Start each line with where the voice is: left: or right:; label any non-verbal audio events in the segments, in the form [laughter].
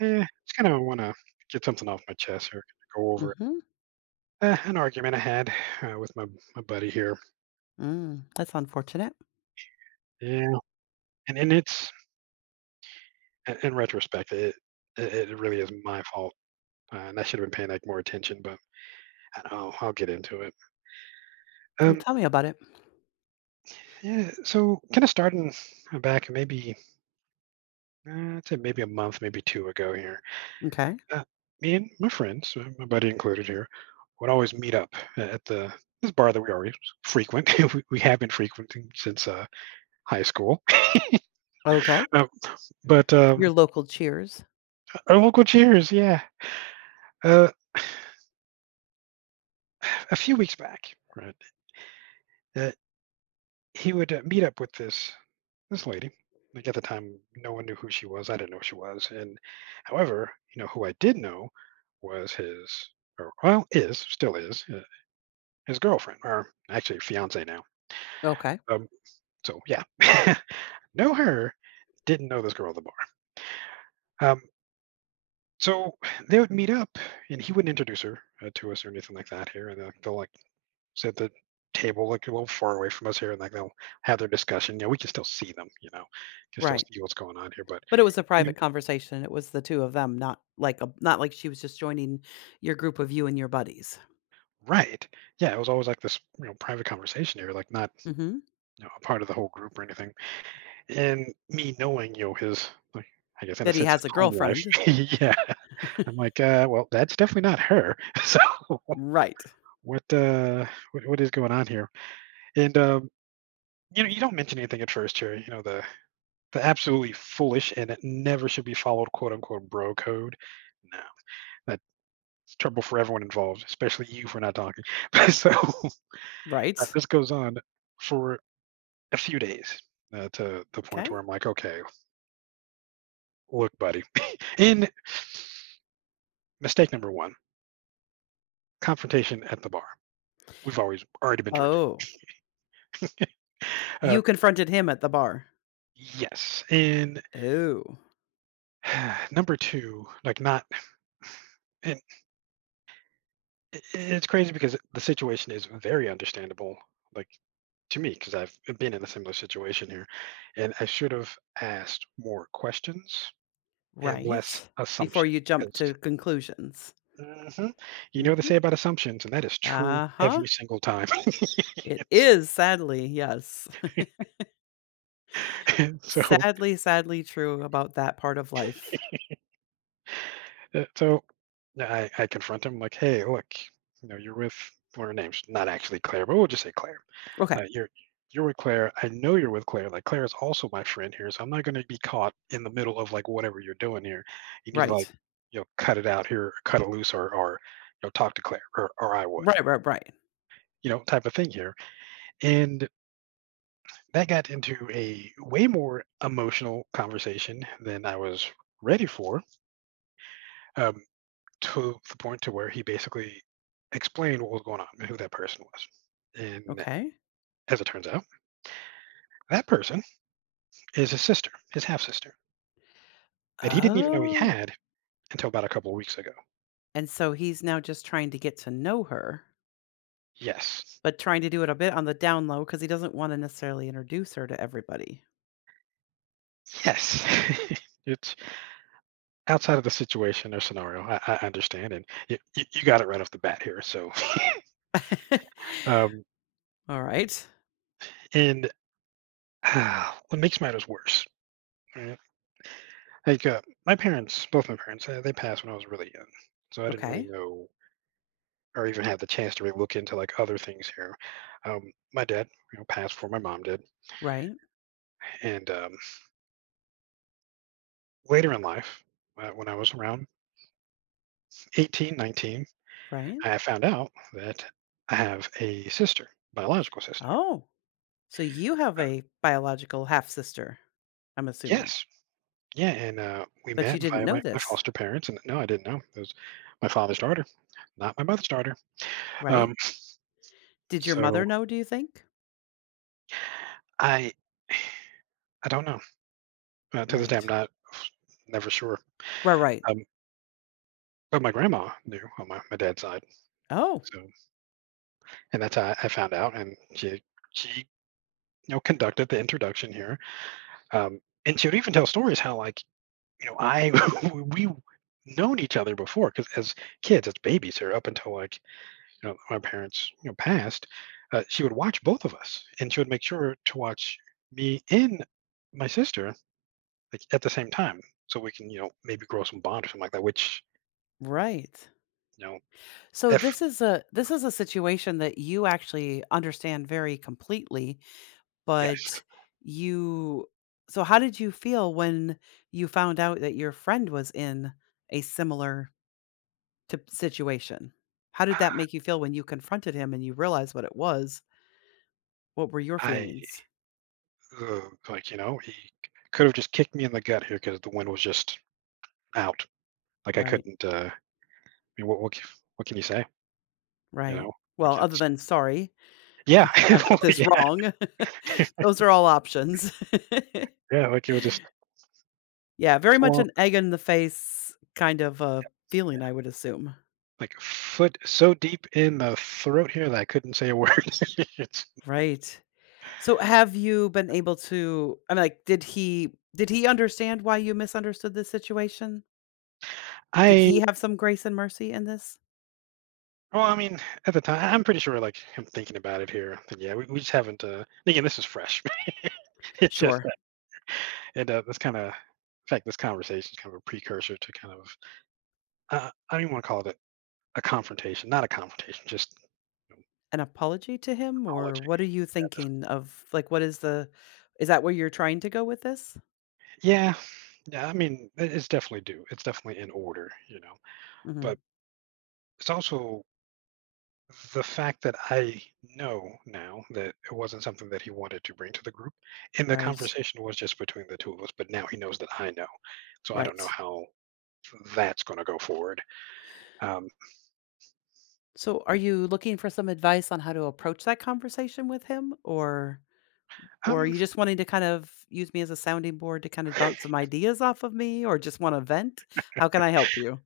right: Just kind of want to get something off my chest here. Go over
left: Mhm.
right: an argument I had with my buddy here.
left: Mm, that's unfortunate.
right: Yeah, and it's in retrospect, it really is my fault, and I should have been paying like more attention. But I don't know, I'll get into it.
left: Well,
right: Um,
left: tell me about it.
right: yeah. So kind of starting back maybe I'd say maybe a month, maybe two ago here.
left: Okay.
right: Uh, Me and my friends, my buddy included here, would always meet up a- at the this bar that we always frequent. [laughs] We have been frequenting since high school.
left: Okay.
right: Uh, but
left: Your
right: um,
left: local Cheers.
right: our local Cheers, yeah. Uh, a few weeks back, right, uh, he would meet up with this lady. Like at the time, no one knew who she was. I didn't know who she was. And however, you know who I did know was his, or well, is still is, his girlfriend, or actually fiance now.
left: Okay.
right: Um, so yeah, [laughs] know her. Didn't know this girl at the bar. Um, so they would meet up, and he wouldn't introduce her to us or anything like that. Here, and they'll like sit at the table like a little far away from us here, and like they'll have their discussion. Yeah, we can still see them. You know, can still
left: Right.
right: see what's going on here. But
left: But it was a private
right: you-
left: conversation. It was the two of them, not like she was just joining your group of you and your buddies.
right: right, yeah, it was always like this, private conversation here, like not
left: Mhm.
right: a part of the whole group or anything. And me knowing, his like, I guess in a
left: That he
right: sense his
left: has a
right: home life.
left: girlfriend.
right: [laughs] yeah, I'm like, well, that's definitely not her. [laughs] so
left: Right.
right: what, uh, what is going on here? And you don't mention anything at first here. You know, the But absolutely foolish, and it never should be followed, quote unquote, bro code. No, that's trouble for everyone involved, especially you for not talking. [laughs] so
left: Right.
right: this goes on for a few days to the point to where
left: Okay.
right: I'm like, okay, look, buddy. [laughs] In mistake number one, confrontation at the bar. We've always already been drinking.
left: Oh.
right: [laughs]
left: You
right: uh,
left: confronted him at the bar.
right: yes. And
left: Oh.
right: [sighs] number two, like not, and it's crazy because the situation is very understandable. Like to me because I've been in a similar situation here. And I should have asked more questions and less
left: Right. Before
right: assumption.
left: you jump to conclusions.
right: Because you know what they
left: Mhm.
right: say about assumptions, and that is true
left: Uh-huh.
right: every single time. [laughs]
left: It
right: It's-
left: is sadly, yes.
right: [laughs] so,
left: Sadly, sadly true about that part of life.
right: so I confront him like, "Hey, look, you're with one of her names, not actually Claire, but we'll just say Claire."
left: Okay,
right: Uh, you're you're with Claire. I know you're with Claire. Like Claire is also my friend here, so I'm not going to be caught in the middle of like whatever you're doing here. You need to like
left: right.
right: cut it out here, cut it loose, or talk to Claire, or I would
left: Right, right, right.
right: type of thing here. And that got into a way more emotional conversation than I was ready for. Um, to the point to where he basically explained what was going on and who that person was. And
left: Okay.
right: as it turns out, that person is his sister, his half sister that he didn't even know he
left: Oh,
right: had until about a couple of weeks ago.
left: and so he's now just trying to get to know her,
right: Yes.
left: but trying to do it a bit on the down low because he doesn't wanna necessarily introduce her to everybody.
right: Yes. [laughs] It's outside of the situation or scenario. I understand. And you got it right off the bat here. So,
left: [laughs]
right: um,
left: All right.
right: and what makes matters worse, right? Like, both my parents, they passed when I was really young. So I didn't really
left: Okay.
right: know or even have the chance to really look into like other things here. Um, my dad, passed before my mom did.
left: Right,
right: And later in life, when I was around 18, 19,
left: right.
right: I found out that I have a sister, biological sister.
left: Oh, so you have
right: Uh,
left: a biological half-sister, I'm assuming,
right: yes. Yeah, and, we
left: but you
right: met
left: didn't
right: via
left: know
right: my
left: this,
right: foster parents, and no, I didn't know. It was my father's daughter, not my mother's daughter.
left: right?
right: Um,
left: Did your
right: so
left: mother know, do you think?
right: I I don't know. To this day,
left: Right.
right: I'm not never sure.
left: Right, right.
right: Um, but my grandma knew on my dad's side,
left: Oh.
right: so and that's how I found out, and she conducted the introduction here. Um, and she would even tell stories how, like, I [laughs] we known each other before because as kids, as babies, or up until like my parents passed, she would watch both of us, and she would make sure to watch me and my sister like at the same time, so we can maybe grow some bond or something like that. Which
left: Right.
right: you know,
left: So
right: if
left: this is a situation that you actually understand very completely,
right: yes,
left: but you so how did you feel when you found out that your friend was in a similar situation? How did
right: I
left: that make you feel when you confronted him and you realized what it was? What were your
right: I,
left: feelings?
right: ugh, like he could have just kicked me in the gut here because the wind was just out. Like I
left: Right.
right: couldn't. I mean, what can you say? You
left: Right.
right: know, like
left: Well, other
right: it's
left: than sorry,
right: yeah,
left: I
right: [laughs]
left: got this
right: yeah.
left: wrong. [laughs] Those are all options. [laughs]
right: Yeah, like, it was just
left: Yeah, very much
right: full-on,
left: an egg in the face kind of a feeling, I would assume.
right: like, foot so deep in the throat here that I couldn't say a word. [laughs] It's
left: Right. So have you been able to, I mean, like, did he understand why you misunderstood this situation? Did
right: I
left: he have some grace and mercy in this?
right: Well, I mean, at the time I'm pretty sure, like, I'm thinking about it here, but, yeah, we just haven't, again, this is fresh. [laughs] It's just
left: Sure.
right: that and, This kinda in fact, this conversation is kind of a precursor to kind of I don't even wanna call it a confrontation, not a confrontation, just an
left: An apology to him or
right: apology.
left: what are you
right: Yeah, just
left: thinking of? Like, what is the is that where you're trying to go with this?
right: Yeah, yeah, I mean, it's definitely due. It's definitely in order,
left: Mhm.
right: but it's also the fact that I know now that it wasn't something that he wanted to bring to the group, and the
left: Right.
right: conversation was just between the two of us, but now he knows that I know. So I don't know
left: Right.
right: how that's going to go forward. Um,
left: So are you looking for some advice on how to approach that conversation with him, or are
right: um,
left: you just wanting to kind of use me as a sounding board to kind of bounce some ideas off of me or just wanna vent? How can I help you?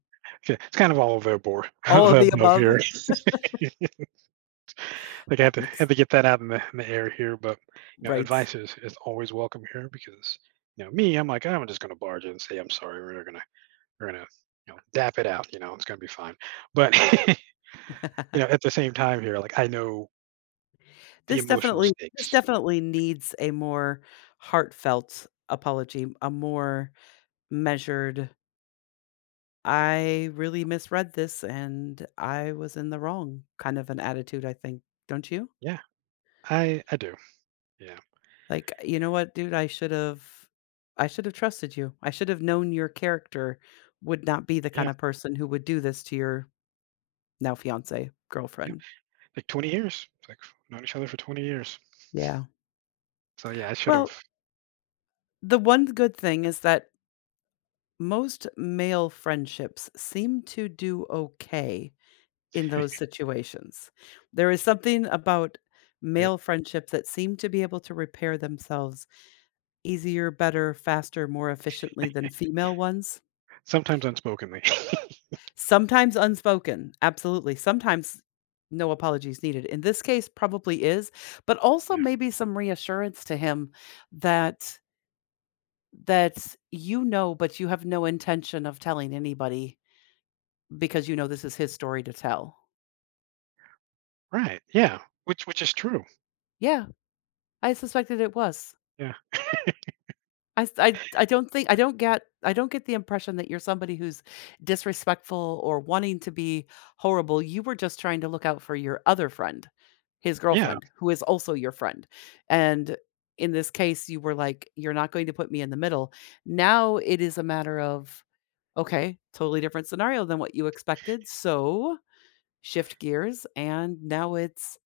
right: yeah, it's kind of all over the board [laughs]
left: All of the
right: above
left: above?
right: here. [laughs] like I
left: That
right: had to
left: makes
right: had to get that out in the air here, but
left: Right.
right: advice is always welcome here because you know me, I'm just going to barge in and say I'm sorry. We're gonna dap it out. You know, it's going to be fine. But [laughs] you know,
left: [laughs]
right: at the same time here, like I know the
left: This
right: emotional
left: definitely this
right: stakes.
left: definitely needs a more heartfelt apology, a more measured, "I really misread this and I was in the wrong," kind of an attitude, I think. Don't you?
right: Yeah, I do. Yeah,
left: Like, you know what, dude? I should have trusted you. I should have known your character would not be the kind
right: yeah,
left: of person who would do this to your now fiance,
right: yeah.
left: girlfriend.
right: Like 20 years, like known each other for 20 years.
left: Yeah.
right: So yeah, I should have.
left: Well, the one good thing is that most male friendships seem to do okay in those situations. There is something about
right: eh,
left: male friendships that seem to be able to repair themselves easier, better, faster, more efficiently than female ones.
right: Sometimes unspokenly. [laughs]
left: Sometimes unspoken, absolutely. Sometimes no apologies needed. In this case, probably is, but also
right: Yeah.
left: maybe some reassurance to him that but you have no intention of telling anybody because you know this is his story to tell.
right: Right. Yeah. Which is true.
left: Yeah, I suspected it was.
right: Yeah.
left: I s I don't think
right: Yeah.
left: I don't get the impression that you're somebody who's disrespectful or wanting to be horrible. You were just trying to look out for your other friend, his
right: Yeah.
left: girlfriend, who is also your friend, and in this case, you were like, "You're not going to put me in the middle." Now it is a matter of, okay, totally different scenario than what you expected, so shift gears, and now it's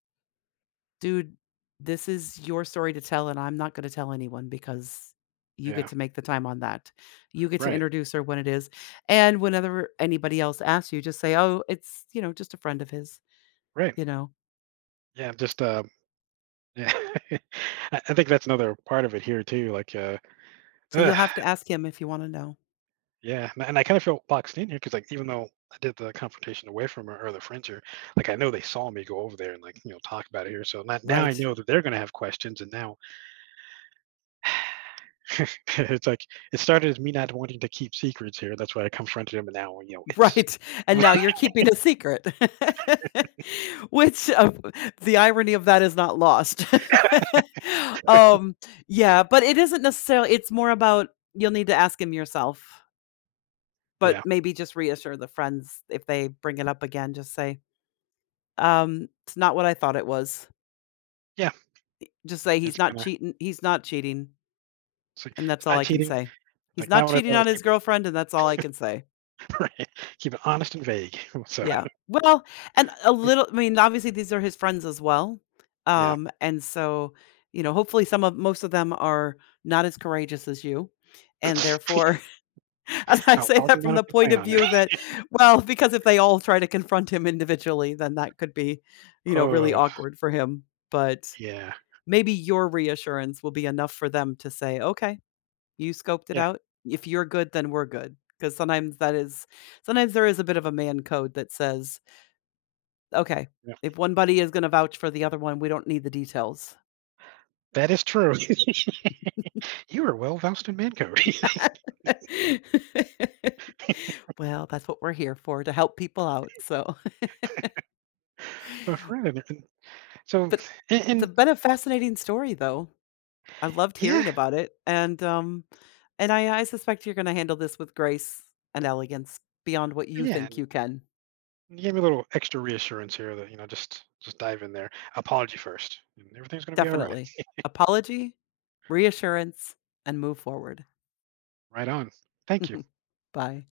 left: dude, this is your story to tell, and I'm not going to tell anyone because you get
right: Yeah.
left: to make the time on that. You get to
right: Right.
left: introduce her when it is. And whenever anybody else asks you, just say, oh, it's, just a friend of his,
right: Right.
left: you know.
right: Yeah. Just. Yeah. [laughs] I think that's another part of it here too. Like.
left: So
right: [sighs]
left: you'll have to ask him if you want to know.
right: Yeah, and I kind of felt boxed in here because, like, even though I did the confrontation away from her or the friends here, like, I know they saw me go over there and, like, talk about it here. So not, now I
left: Right.
right: know
left: [laughs]
right: that they're going to have questions. And now [laughs] it's like, it started as me not wanting to keep secrets here. That's why I confronted him. And now, it's,
left: Right. And now
right: [laughs]
left: you're keeping a secret, [laughs] which, the irony of that is not lost. [laughs] um, yeah, but it isn't necessarily, it's more about you'll need to ask him yourself. But
right: yeah,
left: maybe just reassure the friends if they bring it up again, just say, it's not what I thought it was."
right: yeah,
left: Just say, "He's
right: it's
left: not
right: kind of,
left: cheating. He's not cheating,"
right: it's, like,
left: and that's
right: it's
left: all
right: not
left: I can
right: cheating.
left: say. "He's
right: Like, not
left: not
right: what I
left: cheating
right: thought it was.
left: on his
right: Keep
left: girlfriend, and that's all I can say."
right: [laughs] right, keep it honest and vague. [laughs] So,
left: Yeah. Well, and a little, I mean, obviously, these are his friends as well,
right: yeah. [sniffs]
left: and so, hopefully some of most of them are not as courageous as you, and
right: [laughs]
left: therefore [laughs] And I
right: I'll
left: say
right: talk
left: that from
right: about
left: the
right: if they
left: point
right: plan
left: of
right: on it.
left: view that, well, because if they all try to confront him individually, then that could be, really
right: Oh,
left: awkward for him, but
right: yeah.
left: maybe your reassurance will be enough for them to say, "Okay, you scoped it
right: Yeah.
left: out. If you're good, then we're good." Because sometimes there is a bit of a man code that says, "Okay,
right: Yeah.
left: if one buddy is gonna vouch for the other one, we don't need the details."
right: That is true. You are well versed in man code,
left: [laughs] Well, that's what we're here for, to help people out, so
right: [laughs] my friend. And so,
left: But
right: and,
left: it's a
right: and
left: been a fascinating story, though. I loved
right: yeah,
left: hearing about it, and I suspect you're gonna handle this with grace and elegance beyond what you
right: yeah,
left: think
right: and
left: you can.
right: you gave me a little extra reassurance here that just dive in there. Apology first, and everything's going to be all right.
left: Definitely. Apology, reassurance, and move forward.
right: Right on. Thank you.
left: [laughs] Bye.